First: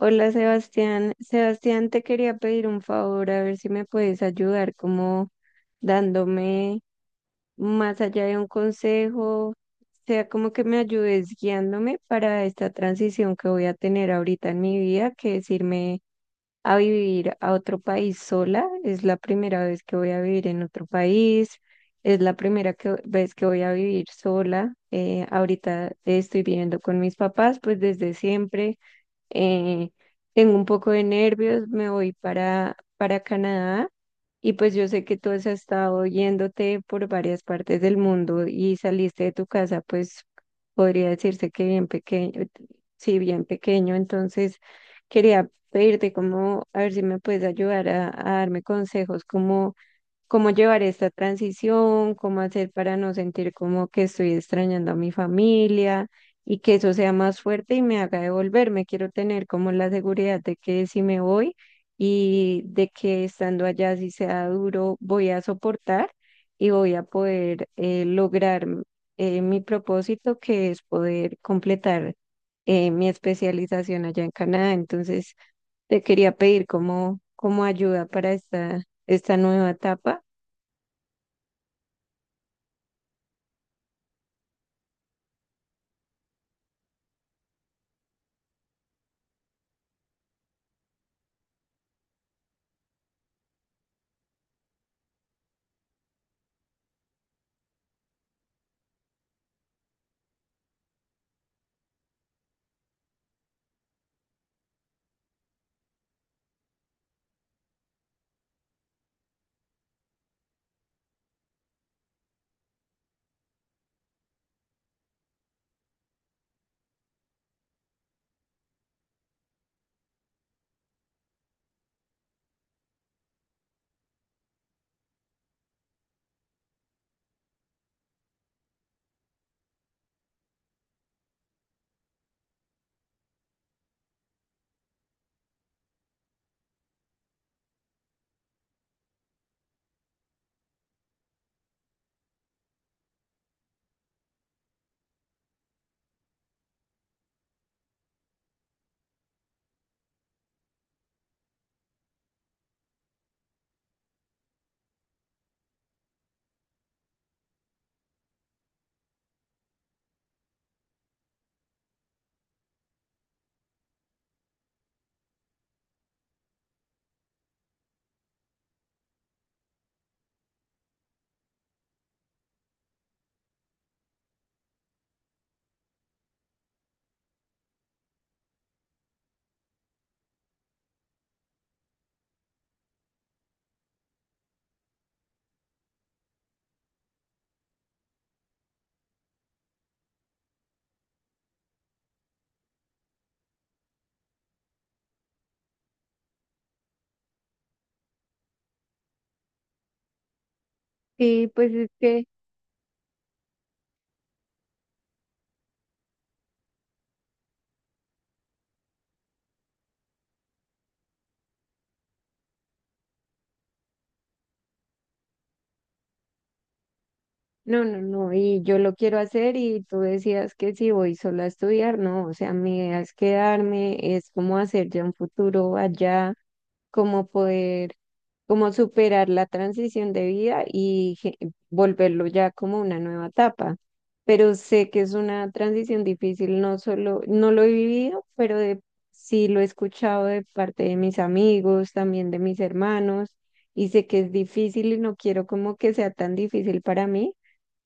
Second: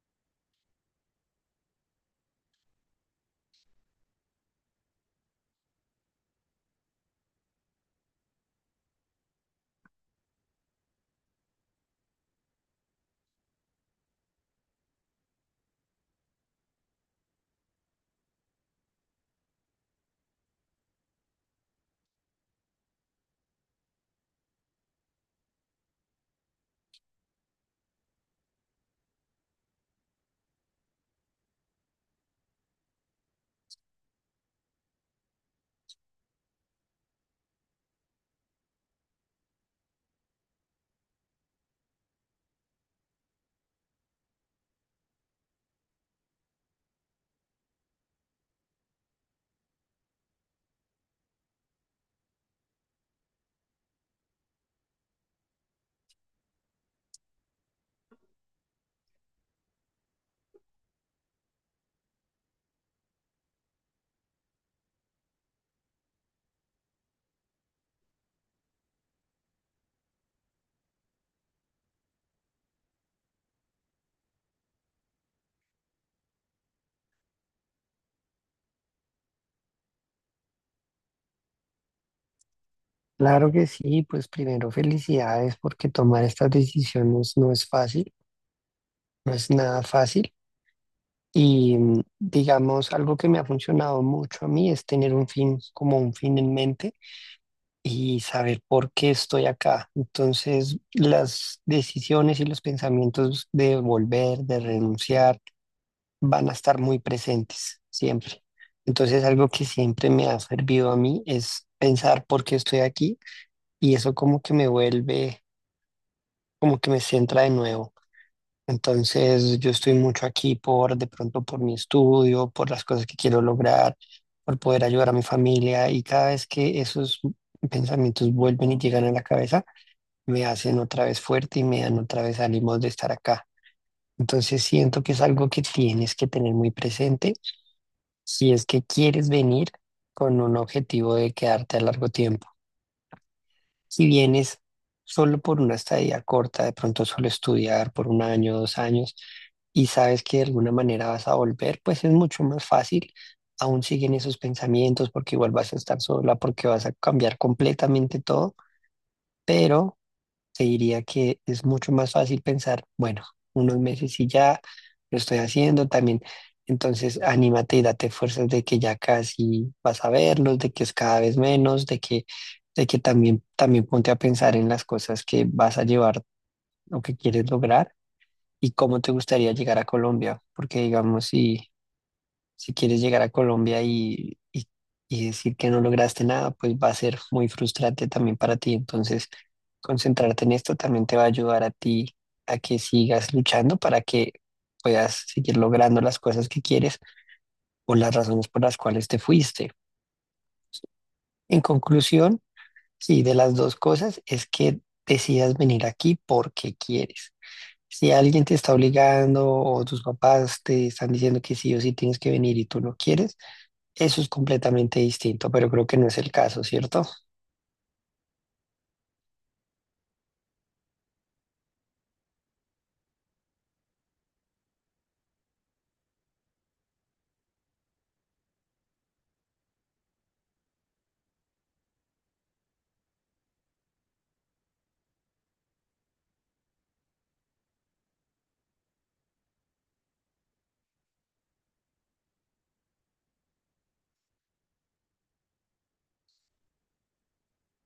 Hola Sebastián, te quería pedir un favor, a ver si me puedes ayudar como dándome, más allá de un consejo, sea como que me ayudes guiándome para esta transición que voy a tener ahorita en mi vida, que es irme a vivir a otro país sola. Es la primera vez que voy a vivir en otro país, es la primera vez que voy a vivir sola. Ahorita estoy viviendo con mis papás, pues desde siempre. eh, Tengo un poco de nervios, me voy para Canadá, y pues yo sé que tú has estado yéndote por varias partes del mundo y saliste de tu casa, pues podría decirse que bien pequeño, sí, bien pequeño. Entonces quería pedirte como, a ver si me puedes ayudar a darme consejos como cómo llevar esta transición, cómo hacer para no sentir como que estoy extrañando a mi familia y que eso sea más fuerte y me haga devolverme. Quiero tener como la seguridad de que si me voy y de que estando allá, si sea duro, voy a soportar y voy a poder lograr mi propósito, que es poder completar mi especialización allá en Canadá. Entonces, te quería pedir como ayuda para esta nueva etapa. Claro que sí, pues primero felicidades porque tomar estas decisiones no es fácil, no es nada fácil. Y digamos, algo que me ha funcionado mucho a mí es tener un fin, como un fin en mente y saber por qué estoy acá. Entonces, las decisiones y los pensamientos de volver, de renunciar, van a estar muy presentes siempre. Entonces, algo que siempre me ha servido a mí es pensar por qué estoy aquí y eso como que me vuelve como que me centra de nuevo. Entonces, yo estoy mucho aquí por, de pronto, por mi estudio, por las cosas que quiero lograr, por poder ayudar a mi familia. Y cada vez que esos pensamientos vuelven y llegan a la cabeza, me hacen otra vez fuerte y me dan otra vez ánimos de estar acá. Entonces, siento que es algo que tienes que tener muy presente si es que quieres venir con un objetivo de quedarte a largo tiempo. Si vienes solo por una estadía corta, de pronto solo estudiar por un año, dos años, y sabes que de alguna manera vas a volver, pues es mucho más fácil. Aún siguen esos pensamientos porque igual vas a estar sola, porque vas a cambiar completamente todo, pero te diría que es mucho más fácil pensar, bueno, unos meses y ya lo estoy haciendo también. Entonces, anímate y date fuerzas de que ya casi vas a verlos, de que es cada vez menos, de que también, también ponte a pensar en las cosas que vas a llevar o que quieres lograr y cómo te gustaría llegar a Colombia, porque digamos, si quieres llegar a Colombia y decir que no lograste nada, pues va a ser muy frustrante también para ti. Entonces, concentrarte en esto también te va a ayudar a ti a que sigas luchando para que puedas seguir logrando las cosas que quieres o las razones por las cuales te fuiste. Sí, En pues es que conclusión, sí, de las dos cosas es que decidas venir aquí porque quieres. Si alguien te está obligando o tus papás te están diciendo que sí o sí tienes que venir y tú no quieres, eso es completamente distinto, pero creo que no es el caso, ¿cierto? no, no, no, y yo lo quiero hacer. Y tú decías que si voy sola a estudiar, no, o sea, mi idea es quedarme, es como hacer ya un futuro allá, como poder, como superar la transición de vida y volverlo ya como una nueva etapa. Pero sé que es una transición difícil, no solo, no lo he vivido, pero sí lo he escuchado de parte de mis amigos, también de mis hermanos, y sé que es difícil y no quiero como que sea tan difícil para mí.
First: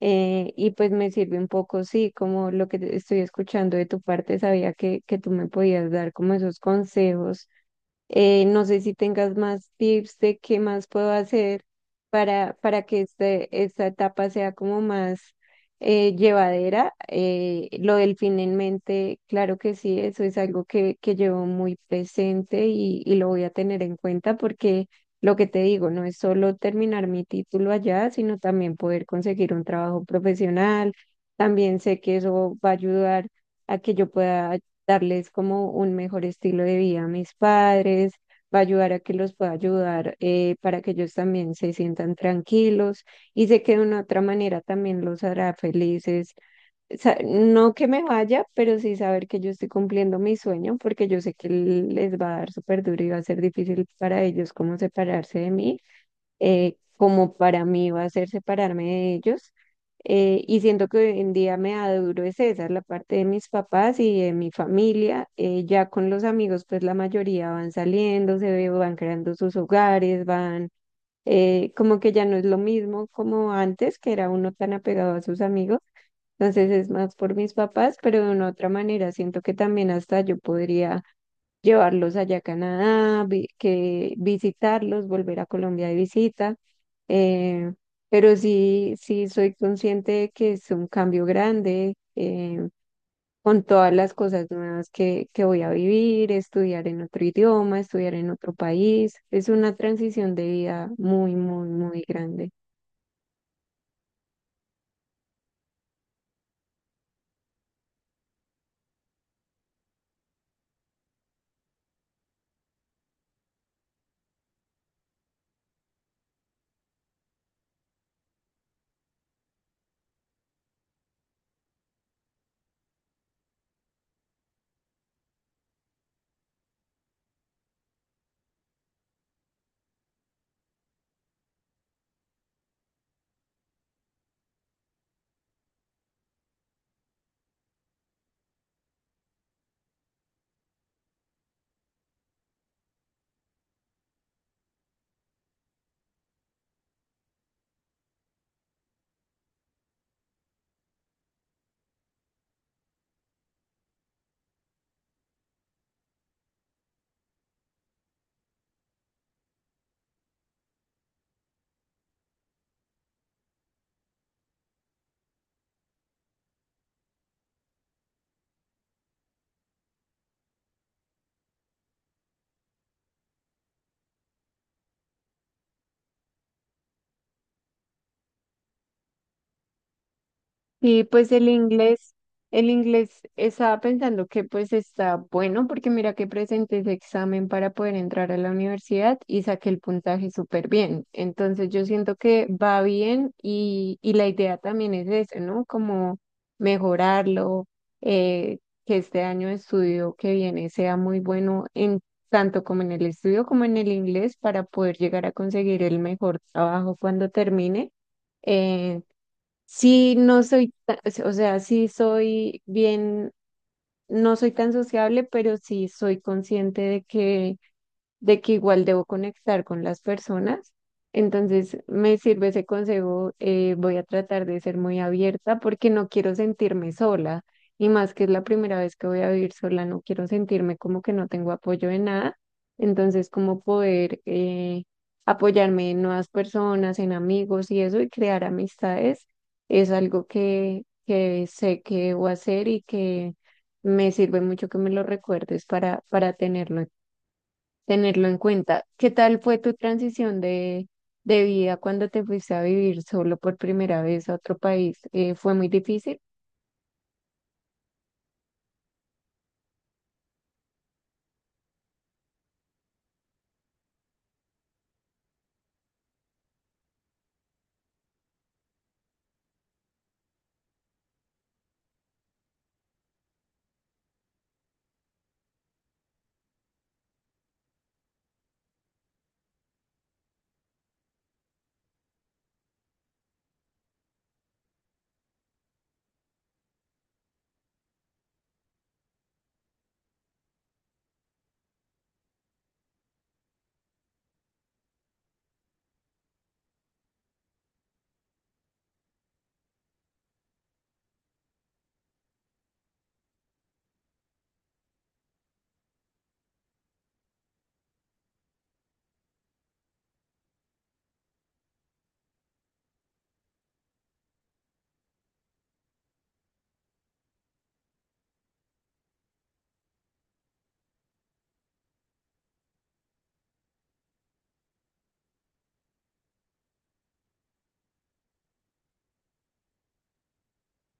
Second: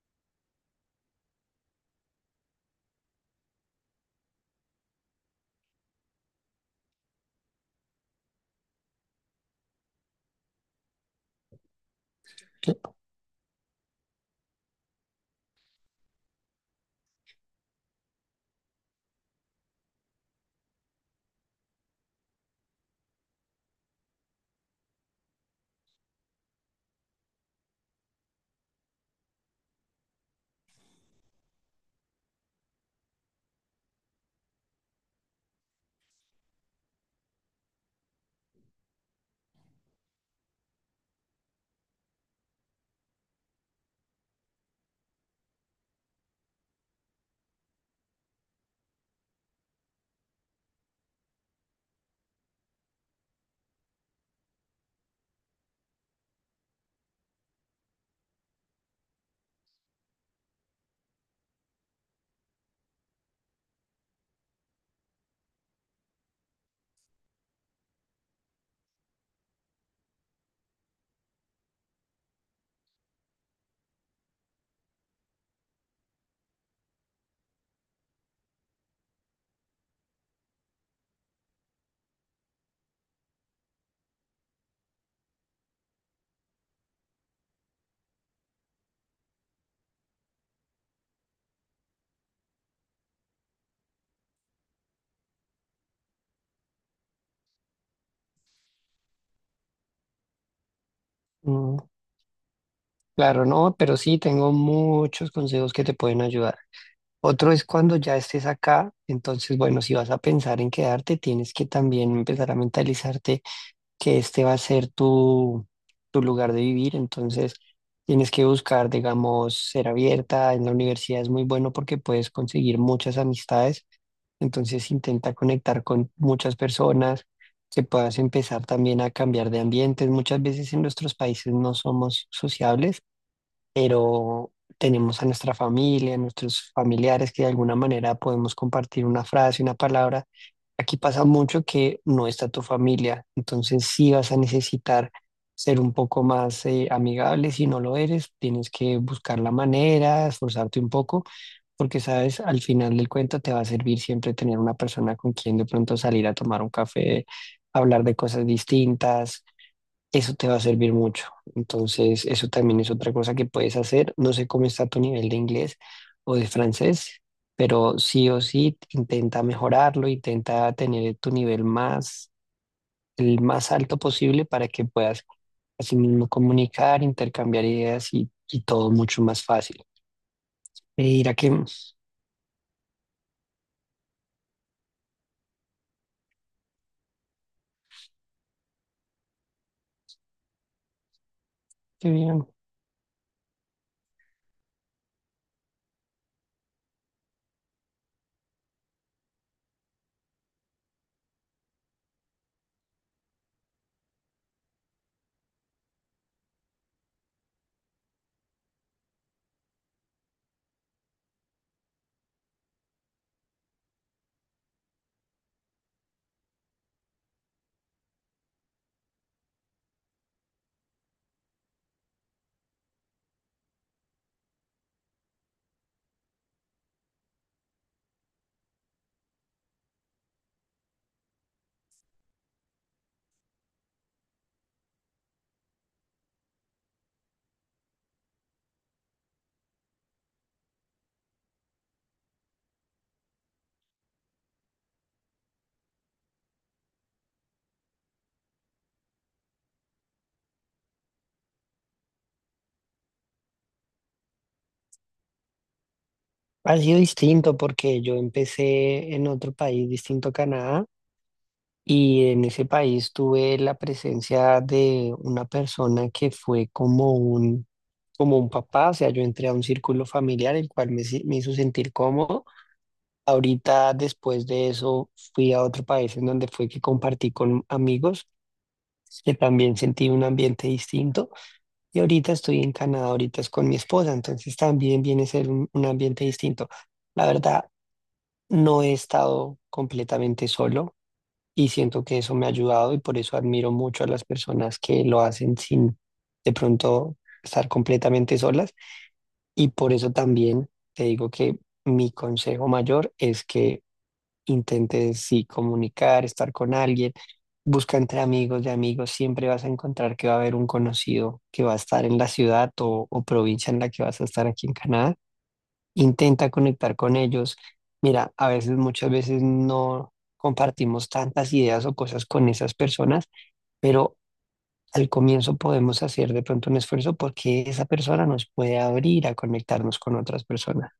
Y pues me sirve un poco, sí, como lo que estoy escuchando de tu parte. Sabía que tú me podías dar como esos consejos. No sé si tengas más tips de qué más puedo hacer para que esta etapa sea como más llevadera. Lo del fin en mente, claro que sí, eso es algo que llevo muy presente, y lo voy a tener en cuenta, porque lo que te digo, no es solo terminar mi título allá, sino también poder conseguir un trabajo profesional. También sé que eso va a ayudar a que yo pueda darles como un mejor estilo de vida a mis padres, va a ayudar a que los pueda ayudar, para que ellos también se sientan tranquilos, y sé que de una otra manera también los hará felices. No que me vaya, pero sí saber que yo estoy cumpliendo mi sueño, porque yo sé que les va a dar súper duro y va a ser difícil para ellos como separarse de mí, como para mí va a ser separarme de ellos. Y siento que hoy en día me da duro es esa, la parte de mis papás y de mi familia. Ya con los amigos, pues la mayoría van saliendo, van creando sus hogares, van, como que ya no es lo mismo como antes, que era uno tan apegado a sus amigos. Entonces es más por mis papás, pero de una otra manera siento que también hasta yo podría llevarlos allá a Canadá, que visitarlos, volver a Colombia de visita. eh, pero sí, sí soy consciente de que es un cambio grande, con todas las cosas nuevas que voy a vivir, estudiar en otro idioma, estudiar en otro país. Es una transición de vida muy, muy, Mm, muy grande. claro, no, pero sí tengo muchos consejos que te pueden ayudar. Otro es cuando ya estés acá, entonces, bueno, si vas a pensar en quedarte, tienes que también empezar a mentalizarte que este va a ser tu lugar de vivir, entonces tienes que buscar, digamos, ser abierta. En la universidad es muy bueno porque puedes conseguir muchas amistades. Entonces intenta conectar con muchas personas, que puedas empezar también a cambiar de ambientes. Muchas veces en nuestros países no somos sociables, pero tenemos a nuestra familia, a nuestros familiares que de alguna manera podemos compartir una frase, una palabra. Aquí pasa mucho que no está tu familia, entonces sí vas a necesitar ser un poco más amigable. Si no lo eres, tienes que buscar la manera, esforzarte un poco, porque sabes, al final del cuento te va a servir siempre tener una persona con quien de pronto salir a tomar un café, hablar de cosas distintas. Eso te va a servir mucho. Entonces, eso también es otra cosa que puedes hacer. No sé cómo está tu nivel de inglés o de francés, pero sí o sí intenta mejorarlo, intenta tener tu nivel más, el más alto posible para que puedas así mismo comunicar, intercambiar ideas y todo mucho más fácil. Y Y pues dirá el inglés, el inglés estaba pensando que pues está bueno, porque mira que presenté ese examen para poder entrar a la universidad y saqué el puntaje súper bien. Entonces yo que siento bien, que va bien, y la idea también es eso, ¿no? Como mejorarlo, eh, que este año de estudio que viene sea muy bueno en tanto como en el estudio como en el inglés, para poder llegar a conseguir el mejor trabajo cuando termine. eh, Sí, no soy, o sea, sí soy bien, no soy tan sociable, pero sí soy consciente de que igual debo conectar con las personas. Entonces, me sirve ese consejo. Voy a tratar de ser muy abierta, porque no quiero sentirme sola, y más que es la primera vez que voy a vivir sola, no quiero sentirme como que no tengo apoyo de nada. Entonces, como poder apoyarme en nuevas personas, en amigos y eso, y crear amistades es algo que sé que debo hacer, y que me sirve mucho que me lo recuerdes para tenerlo en cuenta. ¿Qué tal fue tu transición de vida cuando te fuiste a vivir solo por primera vez a otro país? ¿Fue muy difícil? ha sido distinto porque yo empecé en otro país distinto a Canadá. Y en ese país tuve la presencia de una persona que fue como un papá, o sea, yo entré a un círculo familiar el cual me, si- me hizo sentir cómodo. Ahorita, después de eso, fui a otro país en donde fue que compartí con amigos, que también sentí un ambiente distinto. Y ahorita estoy en Canadá, ahorita es con mi esposa, entonces también viene a ser un ambiente distinto. La verdad, no he estado completamente solo y siento que eso me ha ayudado y por eso admiro mucho a las personas que lo hacen sin de pronto estar completamente solas y por eso también te digo que mi consejo mayor es que intentes sí comunicar, estar con alguien, busca entre amigos de amigos, siempre vas a encontrar que va a haber un conocido que va a estar en la ciudad o provincia en la que vas a estar aquí en Canadá. Intenta conectar con ellos. Mira, a veces, muchas veces no compartimos tantas ideas o cosas con esas personas, pero al comienzo podemos hacer de pronto un esfuerzo porque esa persona nos puede abrir a conectarnos con otras personas.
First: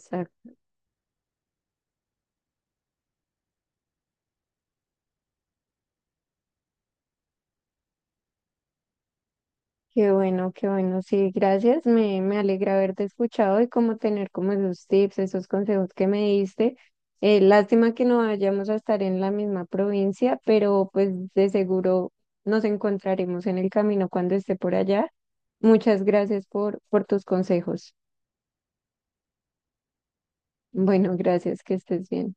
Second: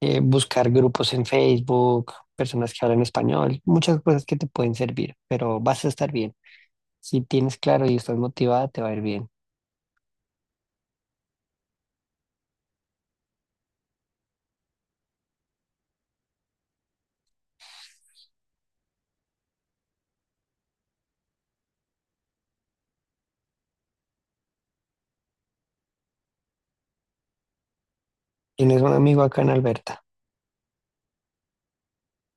Buscar grupos en Facebook, personas que hablan español, muchas cosas que te pueden servir, pero vas a estar bien. Si tienes claro y estás motivada, te va a ir bien. Qué bueno, qué bueno. Sí, gracias. Me alegra haberte escuchado y como tener como esos tips, esos consejos que me diste. Lástima que no vayamos a estar en la misma provincia, pero pues de seguro nos encontraremos en el camino cuando esté por allá. Muchas gracias por tus consejos. Tienes un amigo acá en Alberta. Bueno, gracias, que estés bien.